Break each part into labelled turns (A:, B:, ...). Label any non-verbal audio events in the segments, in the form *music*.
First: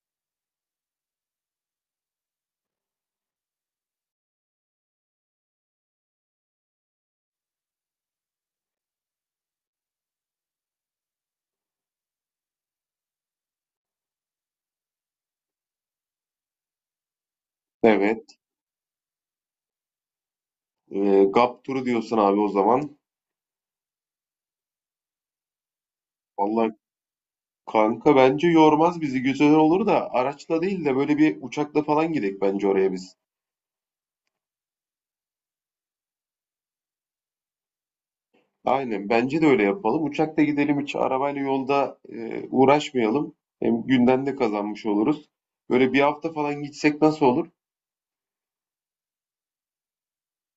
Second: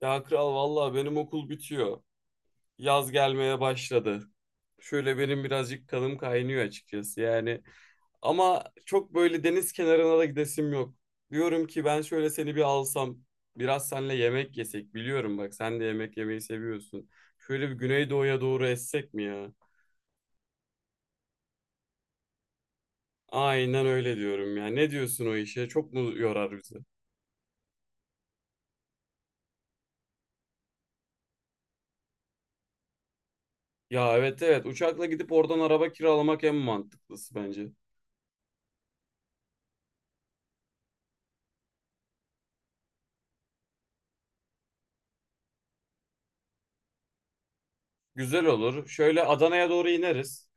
A: Ya kral vallahi benim okul bitiyor. Yaz gelmeye başladı. Şöyle benim birazcık kanım kaynıyor açıkçası yani. Ama çok böyle deniz kenarına da gidesim yok. Diyorum ki ben şöyle seni bir alsam, biraz seninle yemek yesek. Biliyorum bak sen de yemek yemeyi seviyorsun. Şöyle bir
B: Evet.
A: Güneydoğu'ya doğru essek mi ya?
B: GAP turu diyorsun abi o zaman.
A: Aynen öyle diyorum ya. Ne diyorsun o işe? Çok mu yorar
B: Vallahi
A: bizi?
B: kanka bence yormaz bizi. Güzel olur da araçla değil de böyle bir uçakla falan gidelim bence oraya biz.
A: Ya evet evet uçakla gidip oradan araba kiralamak en mantıklısı bence.
B: Aynen bence de öyle yapalım. Uçakla gidelim hiç arabayla yolda uğraşmayalım. Hem günden de kazanmış oluruz. Böyle bir hafta falan gitsek nasıl olur?
A: Güzel olur. Şöyle Adana'ya doğru ineriz.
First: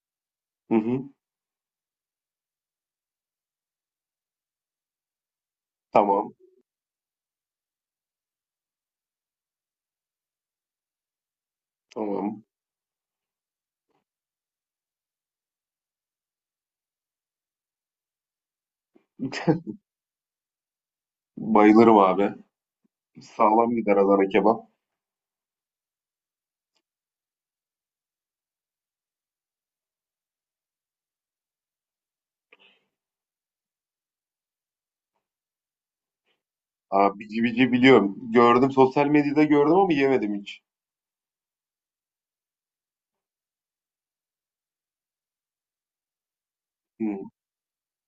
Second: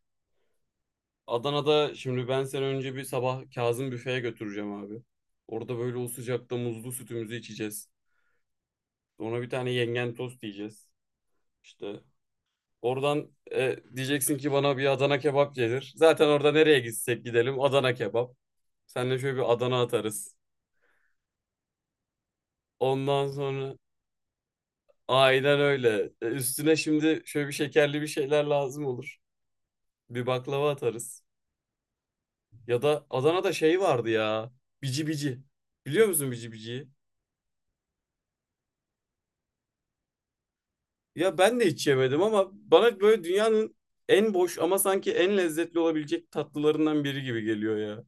B: Hı hı.
A: Adana'da şimdi ben seni önce bir sabah Kazım büfeye götüreceğim abi. Orada böyle o
B: Tamam.
A: sıcakta muzlu sütümüzü içeceğiz. Sonra bir tane yengen tost yiyeceğiz. İşte
B: Tamam.
A: oradan diyeceksin ki bana bir Adana kebap gelir. Zaten orada nereye gitsek gidelim Adana kebap. Seninle şöyle bir Adana
B: *laughs*
A: atarız.
B: Bayılırım abi.
A: Ondan
B: Sağlam
A: sonra
B: gider Adana kebap.
A: aynen öyle. Üstüne şimdi şöyle bir şekerli bir şeyler lazım olur. Bir baklava atarız. Ya da Adana'da şey vardı ya. Bici bici. Biliyor musun bici biciyi?
B: Abi bici bici biliyorum. Gördüm sosyal medyada gördüm ama yemedim hiç.
A: Ya ben de hiç yemedim ama bana böyle dünyanın en boş ama sanki en lezzetli olabilecek tatlılarından
B: Hı.
A: biri gibi geliyor ya.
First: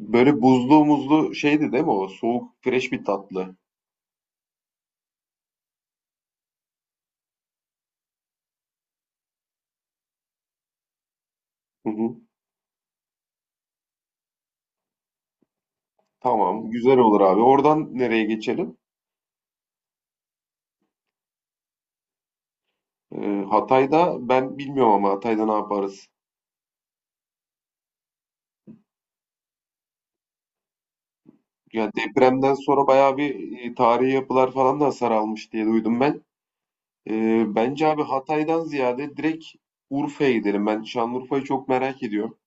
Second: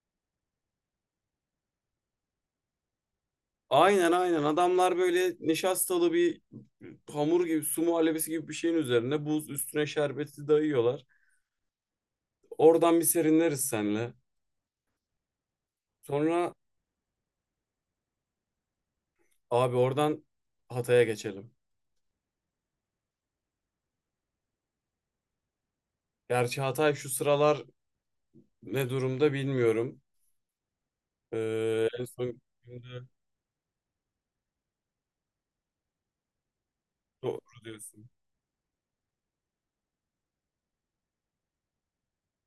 B: Böyle buzlu muzlu şeydi değil mi o? Soğuk, fresh bir tatlı.
A: Aynen aynen adamlar böyle nişastalı bir hamur gibi su muhallebisi gibi bir şeyin üzerine buz üstüne şerbeti dayıyorlar.
B: Hı hı.
A: Oradan bir serinleriz senle. Sonra
B: Tamam, güzel olur abi. Oradan nereye geçelim?
A: abi oradan Hatay'a geçelim.
B: Hatay'da ben bilmiyorum ama Hatay'da ne yaparız?
A: Gerçi Hatay şu sıralar ne durumda bilmiyorum.
B: Ya
A: En son
B: depremden sonra
A: günde
B: bayağı bir tarihi yapılar falan da hasar almış diye duydum ben. Ee,
A: doğru
B: bence abi
A: diyorsun.
B: Hatay'dan ziyade direkt Urfa'ya gidelim. Ben Şanlıurfa'yı çok merak ediyorum.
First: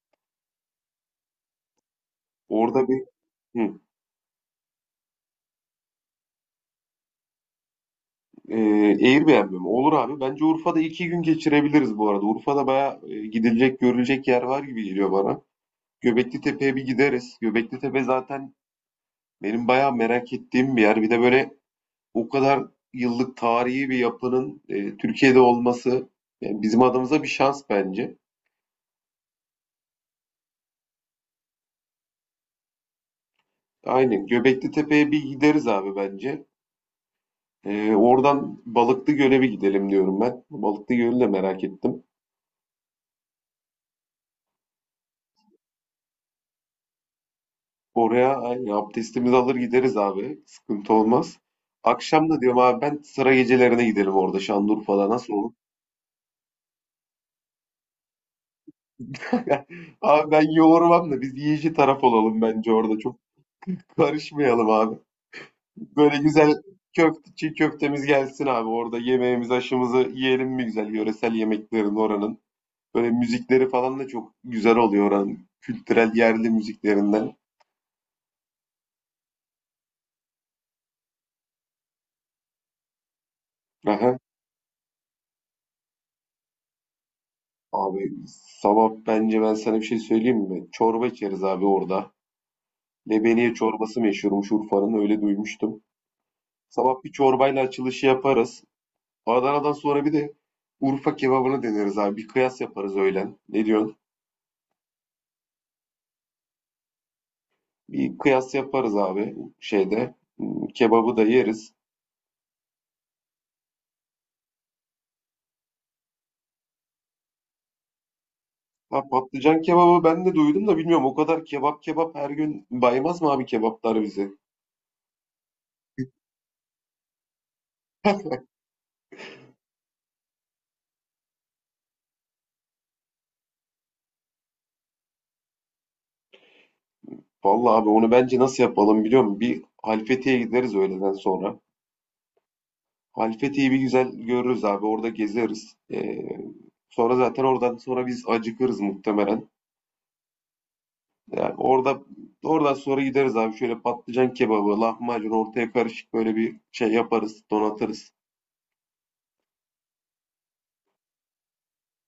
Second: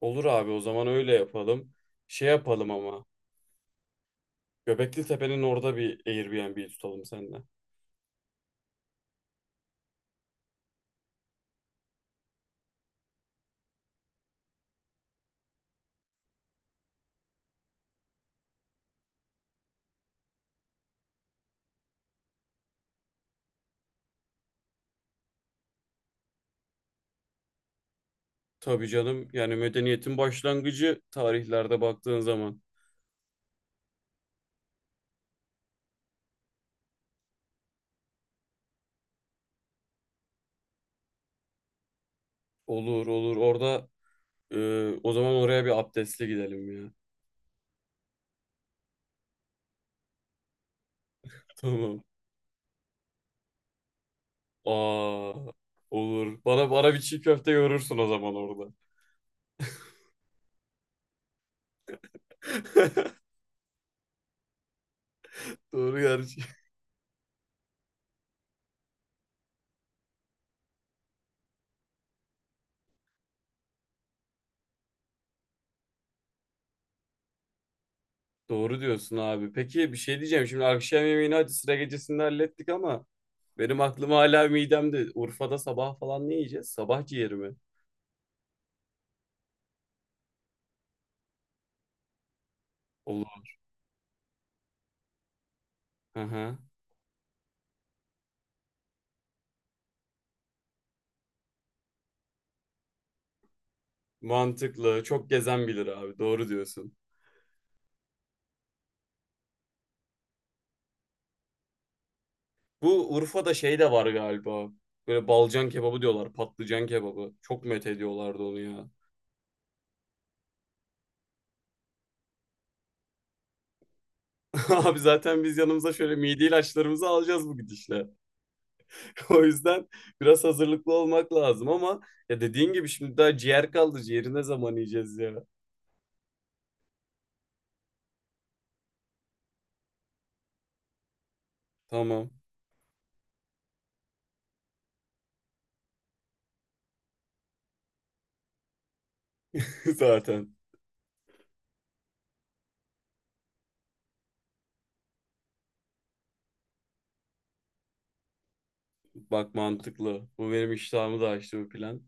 A: Olur abi o zaman öyle yapalım. Şey yapalım
B: Orada
A: ama.
B: bir hı,
A: Göbekli Tepe'nin orada bir Airbnb tutalım seninle.
B: e, Airbnb mi? Olur abi. Bence Urfa'da iki gün geçirebiliriz bu arada. Urfa'da bayağı gidilecek, görülecek yer var gibi geliyor bana. Göbeklitepe'ye bir gideriz. Göbeklitepe zaten benim bayağı merak ettiğim bir yer. Bir de böyle o kadar yıllık tarihi bir yapının Türkiye'de olması yani bizim adımıza bir şans bence.
A: Tabii canım. Yani medeniyetin başlangıcı tarihlerde baktığın zaman.
B: Aynen Göbeklitepe'ye bir gideriz abi bence. Oradan Balıklıgöl'e bir gidelim diyorum ben. Balıklıgöl'ü de merak ettim.
A: Olur olur. Orada o zaman oraya bir abdestli gidelim ya.
B: Oraya aynen, abdestimizi alır gideriz abi. Sıkıntı olmaz.
A: *laughs* Tamam.
B: Akşam da diyorum abi ben sıra gecelerine gidelim orada Şanlıurfa'da
A: Aa,
B: nasıl olur?
A: olur. Bana bir çiğ köfte yorursun o zaman orada.
B: *laughs* Abi ben yoğurmam da biz yiyici taraf olalım bence orada.
A: *laughs*
B: Çok karışmayalım abi.
A: Doğru
B: Böyle
A: gerçi.
B: güzel köfte, çiğ köftemiz gelsin abi orada. Yemeğimizi, aşımızı yiyelim mi güzel yöresel yemeklerin oranın. Böyle müzikleri falan da çok güzel oluyor oranın. Kültürel yerli müziklerinden.
A: Doğru diyorsun abi. Peki bir şey diyeceğim. Şimdi akşam yemeğini hadi sıra gecesinde hallettik ama benim aklım
B: Aha.
A: hala midemde. Urfa'da sabah falan ne yiyeceğiz? Sabah ciğeri mi?
B: Abi sabah bence ben sana bir şey söyleyeyim mi? Çorba içeriz abi orada.
A: Olur.
B: Lebeniye çorbası meşhurmuş Urfa'nın öyle duymuştum.
A: Hı hı.
B: Sabah bir çorbayla açılışı yaparız. Adana'dan sonra bir de Urfa kebabını deneriz abi. Bir kıyas yaparız öğlen. Ne diyorsun?
A: Mantıklı. Çok gezen bilir abi. Doğru diyorsun.
B: Bir kıyas yaparız abi şeyde. Kebabı da yeriz.
A: Bu Urfa'da şey de var galiba. Böyle balcan kebabı diyorlar. Patlıcan kebabı. Çok met ediyorlardı onu ya.
B: Ha patlıcan kebabı ben de duydum da bilmiyorum. O kadar kebap kebap her gün baymaz mı abi kebaplar bizi?
A: *laughs* Abi zaten biz yanımıza şöyle mide ilaçlarımızı alacağız bu gidişle. *laughs* O yüzden biraz hazırlıklı olmak lazım ama ya dediğin gibi şimdi daha ciğer kaldı. Ciğeri ne zaman yiyeceğiz ya?
B: Vallahi abi onu bence nasıl yapalım biliyor musun? Bir Halfeti'ye gideriz öğleden sonra.
A: Tamam.
B: Halfeti'yi bir güzel görürüz abi. Orada gezeriz. Sonra zaten oradan sonra biz acıkırız muhtemelen.
A: *laughs* Zaten.
B: Yani orada oradan sonra gideriz abi. Şöyle patlıcan kebabı, lahmacun ortaya karışık böyle bir şey yaparız, donatırız.
A: Bak mantıklı. Bu benim iştahımı da açtı bu plan.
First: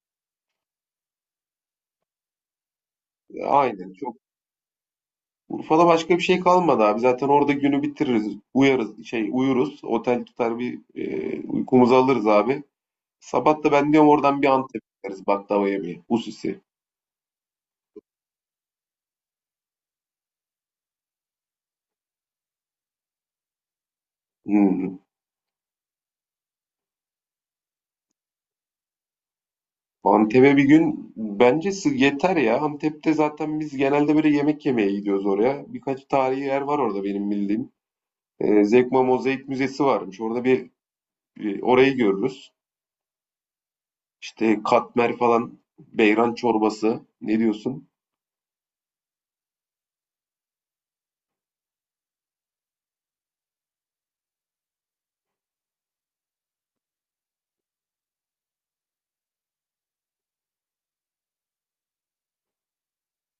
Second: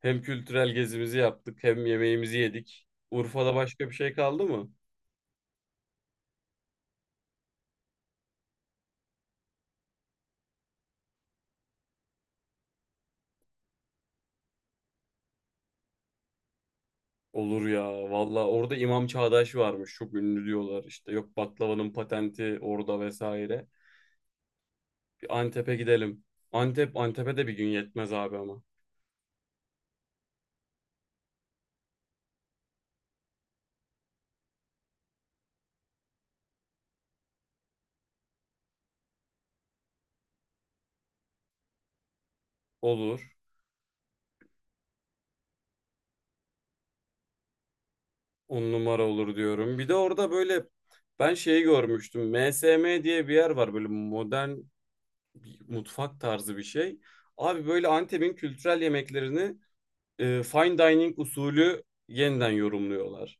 A: Hem kültürel gezimizi yaptık hem yemeğimizi yedik.
B: E,
A: Urfa'da başka
B: Aynen.
A: bir şey
B: Çok
A: kaldı mı?
B: Urfa'da başka bir şey kalmadı abi. Zaten orada günü bitiririz. Uyarız, şey uyuruz. Otel tutar bir uykumuzu alırız abi. Sabah da ben diyorum oradan bir Antep'e gideriz baklava yemeye. Hususi.
A: Olur ya valla orada İmam Çağdaş varmış çok ünlü diyorlar işte yok baklavanın patenti orada vesaire.
B: Hmm.
A: Bir Antep'e gidelim. Antep Antep'e de bir gün yetmez abi ama.
B: Antep'e bir gün bence yeter ya. Antep'te zaten biz genelde böyle yemek yemeye gidiyoruz oraya. Birkaç tarihi yer var orada benim bildiğim. Zekma Mozaik Müzesi varmış. Orada bir orayı görürüz.
A: Olur.
B: İşte katmer falan, beyran çorbası. Ne diyorsun?
A: On numara olur diyorum. Bir de orada böyle ben şeyi görmüştüm. MSM diye bir yer var böyle modern bir mutfak tarzı bir şey. Abi böyle Antep'in kültürel yemeklerini fine dining usulü yeniden yorumluyorlar.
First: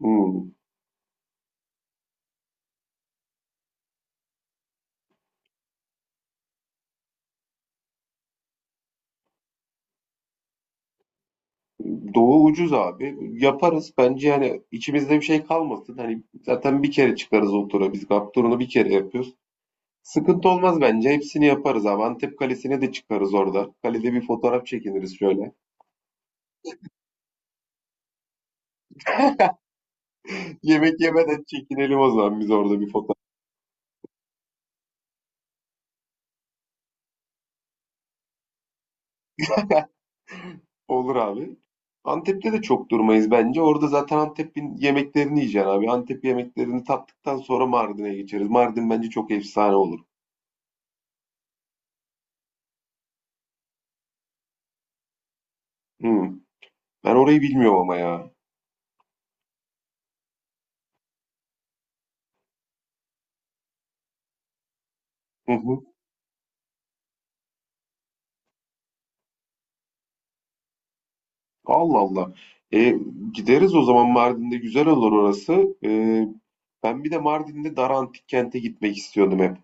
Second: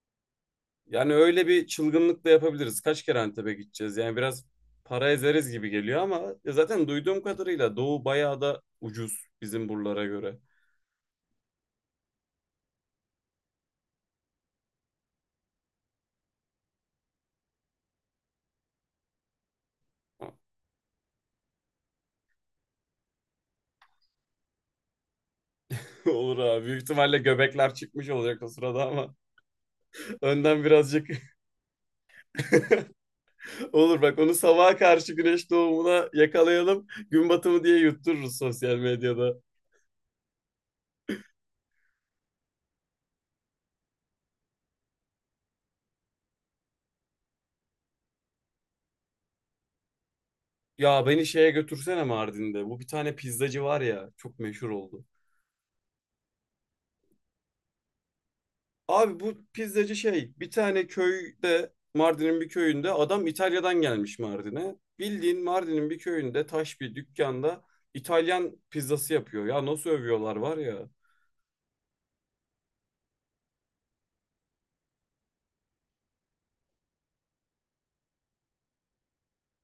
B: Hmm.
A: Yani öyle bir çılgınlık da yapabiliriz. Kaç kere Antep'e gideceğiz? Yani biraz para ezeriz gibi geliyor ama ya zaten duyduğum kadarıyla Doğu bayağı da ucuz bizim buralara göre.
B: Doğu ucuz abi. Yaparız. Bence yani içimizde bir şey kalmasın. Hani zaten bir kere çıkarız o tura. Biz GAP turunu bir kere yapıyoruz. Sıkıntı olmaz bence. Hepsini yaparız abi. Antep Kalesi'ne de çıkarız orada. Kalede bir fotoğraf çekiniriz şöyle.
A: *laughs* Olur abi. Büyük ihtimalle göbekler çıkmış olacak o sırada ama *laughs*
B: *laughs*
A: önden
B: Yemek
A: birazcık
B: yemeden çekinelim o zaman biz
A: *laughs*
B: orada bir fotoğraf.
A: olur bak onu sabaha karşı güneş doğumuna yakalayalım. Gün batımı diye yuttururuz sosyal medyada.
B: Olur abi. Antep'te de çok durmayız bence. Orada zaten Antep'in yemeklerini yiyeceksin abi. Antep yemeklerini tattıktan sonra Mardin'e geçeriz. Mardin bence çok efsane olur.
A: Ya beni şeye götürsene Mardin'de. Bu bir tane pizzacı var ya çok meşhur oldu.
B: Hı. Ben orayı bilmiyorum ama ya.
A: Abi bu pizzacı şey bir tane köyde Mardin'in bir köyünde adam İtalya'dan gelmiş Mardin'e. Bildiğin
B: Hı hı.
A: Mardin'in bir köyünde taş bir dükkanda İtalyan pizzası yapıyor. Ya nasıl övüyorlar var ya.
B: Allah Allah. E, gideriz o zaman Mardin'de güzel olur orası. Ben bir de Mardin'de Dara Antik Kent'e gitmek istiyordum hep.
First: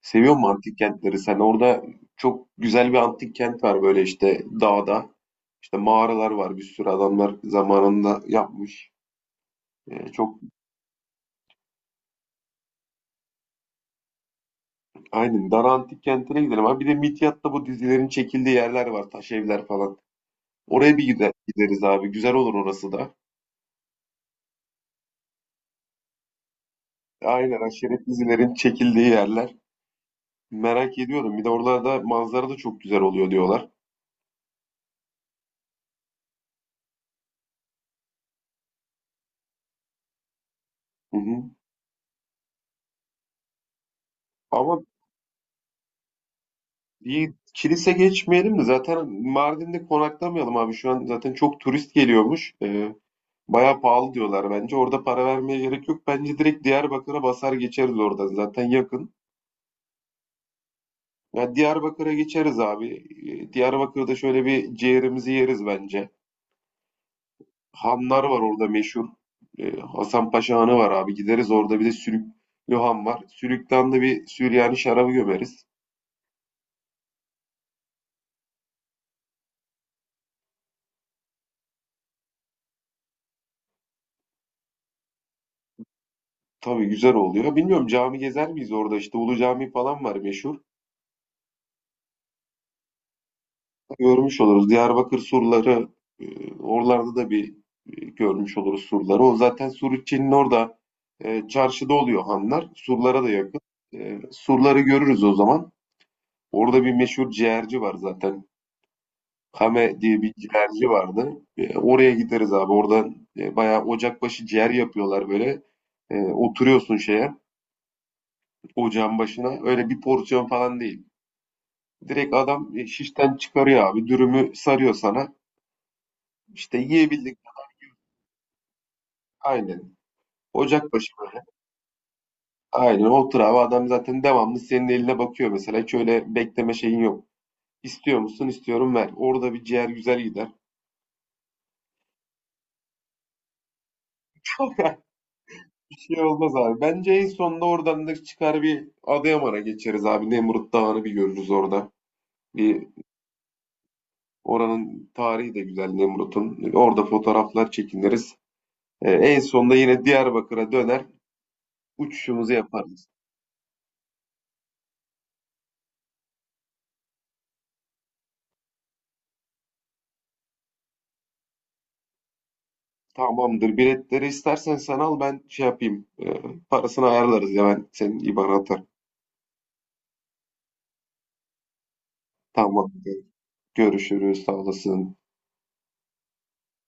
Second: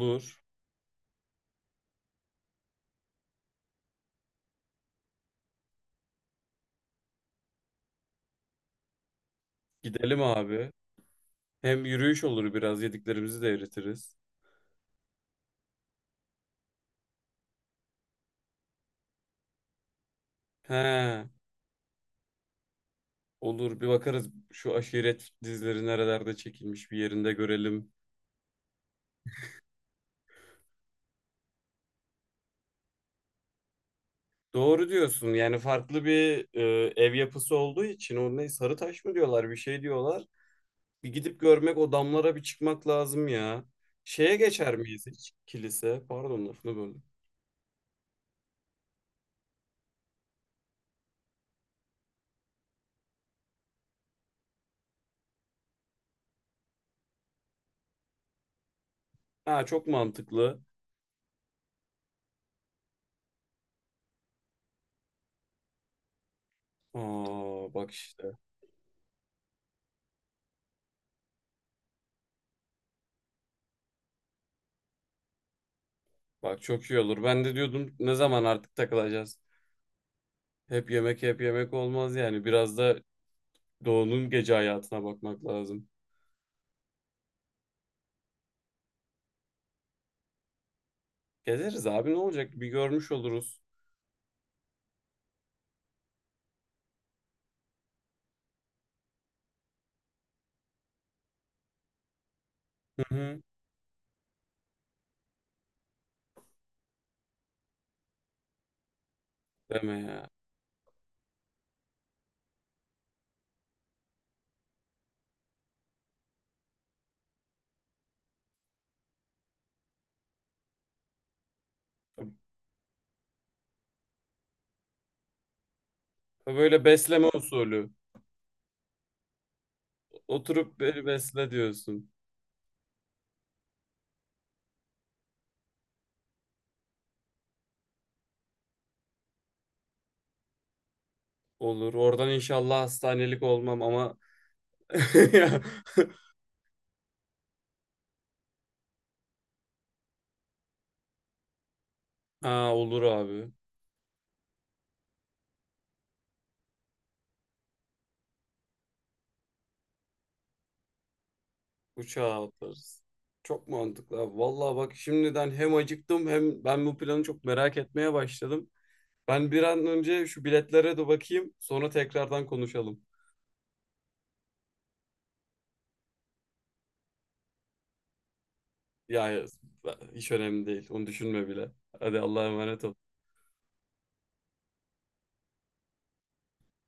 B: Seviyor musun antik kentleri sen? Orada çok güzel bir antik kent var böyle işte dağda. İşte mağaralar var. Bir sürü adamlar zamanında yapmış. E,
A: Gidelim
B: çok
A: abi. Hem yürüyüş olur biraz yediklerimizi de eritiriz.
B: Aynen. Dara Antik Kenti'ne gidelim abi. Bir de Midyat'ta bu dizilerin çekildiği yerler var. Taş evler falan. Oraya bir
A: He
B: gideriz abi. Güzel olur orası da.
A: olur bir bakarız şu aşiret dizileri nerelerde çekilmiş bir yerinde
B: Aynen
A: görelim.
B: aşiret dizilerin çekildiği yerler. Merak ediyordum. Bir de oralarda manzara da çok güzel oluyor diyorlar.
A: Doğru diyorsun yani farklı bir ev yapısı olduğu için o ne sarı taş mı diyorlar bir şey diyorlar. Bir
B: Hı
A: gidip
B: hı.
A: görmek, o damlara bir çıkmak lazım ya. Şeye geçer
B: Ama
A: miyiz hiç? Kilise. Pardon lafını böldüm.
B: bir kilise geçmeyelim de zaten Mardin'de konaklamayalım abi. Şu an zaten çok turist geliyormuş. Bayağı pahalı diyorlar bence. Orada para vermeye gerek yok. Bence direkt Diyarbakır'a basar geçeriz oradan. Zaten yakın.
A: Ha çok mantıklı.
B: Ya Diyarbakır'a geçeriz abi. Diyarbakır'da şöyle bir ciğerimizi yeriz bence.
A: Aa bak
B: Hanlar
A: işte.
B: var orada meşhur. Hasan Paşa Hanı var abi. Gideriz orada bir de Sülüklü Han var. Sülük'ten de bir Süryani şarabı gömeriz.
A: Bak çok iyi olur. Ben de diyordum ne zaman artık takılacağız? Hep yemek hep yemek olmaz yani. Biraz da doğunun gece hayatına bakmak lazım.
B: Tabii güzel oluyor. Bilmiyorum cami gezer miyiz orada? İşte Ulu Cami falan var meşhur.
A: Gezeriz abi ne olacak? Bir görmüş oluruz.
B: Görmüş oluruz. Diyarbakır surları oralarda da bir görmüş oluruz surları. O zaten Suriçi'nin orada çarşıda oluyor hanlar.
A: Hı
B: Surlara da
A: hı.
B: yakın. Surları görürüz o zaman. Orada bir meşhur ciğerci var zaten.
A: Deme
B: Kame diye
A: ya.
B: bir ciğerci vardı. Oraya gideriz abi. Orada bayağı ocakbaşı ciğer yapıyorlar böyle. Oturuyorsun şeye, ocağın başına. Öyle bir porsiyon falan değil. Direkt adam şişten çıkarıyor abi. Dürümü sarıyor sana. İşte
A: Böyle besleme
B: yiyebildik.
A: usulü.
B: Aynen.
A: Oturup
B: Ocak
A: beni
B: Ocakbaşı.
A: besle diyorsun.
B: Aynen. Otur abi. Adam zaten devamlı senin eline bakıyor mesela. Hiç öyle bekleme şeyin yok. İstiyor musun? İstiyorum ver. Orada bir ciğer güzel gider.
A: Olur. Oradan inşallah hastanelik olmam ama *laughs*
B: *laughs*
A: ya,
B: Bir şey olmaz abi. Bence en sonunda oradan da çıkar bir Adıyaman'a geçeriz abi. Nemrut Dağı'nı bir görürüz orada.
A: Aa,
B: Bir
A: olur abi.
B: oranın tarihi de güzel Nemrut'un. Orada fotoğraflar çekiniriz. En sonunda yine Diyarbakır'a döner.
A: Uçağa
B: Uçuşumuzu
A: atlarız.
B: yaparız.
A: Çok mantıklı abi. Vallahi bak şimdiden hem acıktım hem ben bu planı çok merak etmeye başladım. Ben bir an önce şu biletlere de bakayım. Sonra tekrardan konuşalım.
B: Tamamdır. Biletleri istersen sen al ben şey yapayım. Parasını ayarlarız ya ben senin IBAN'a atarım.
A: Ya ya, hiç önemli değil. Onu düşünme bile. Hadi Allah'a emanet ol.
B: Tamamdır. Görüşürüz. Sağ olasın.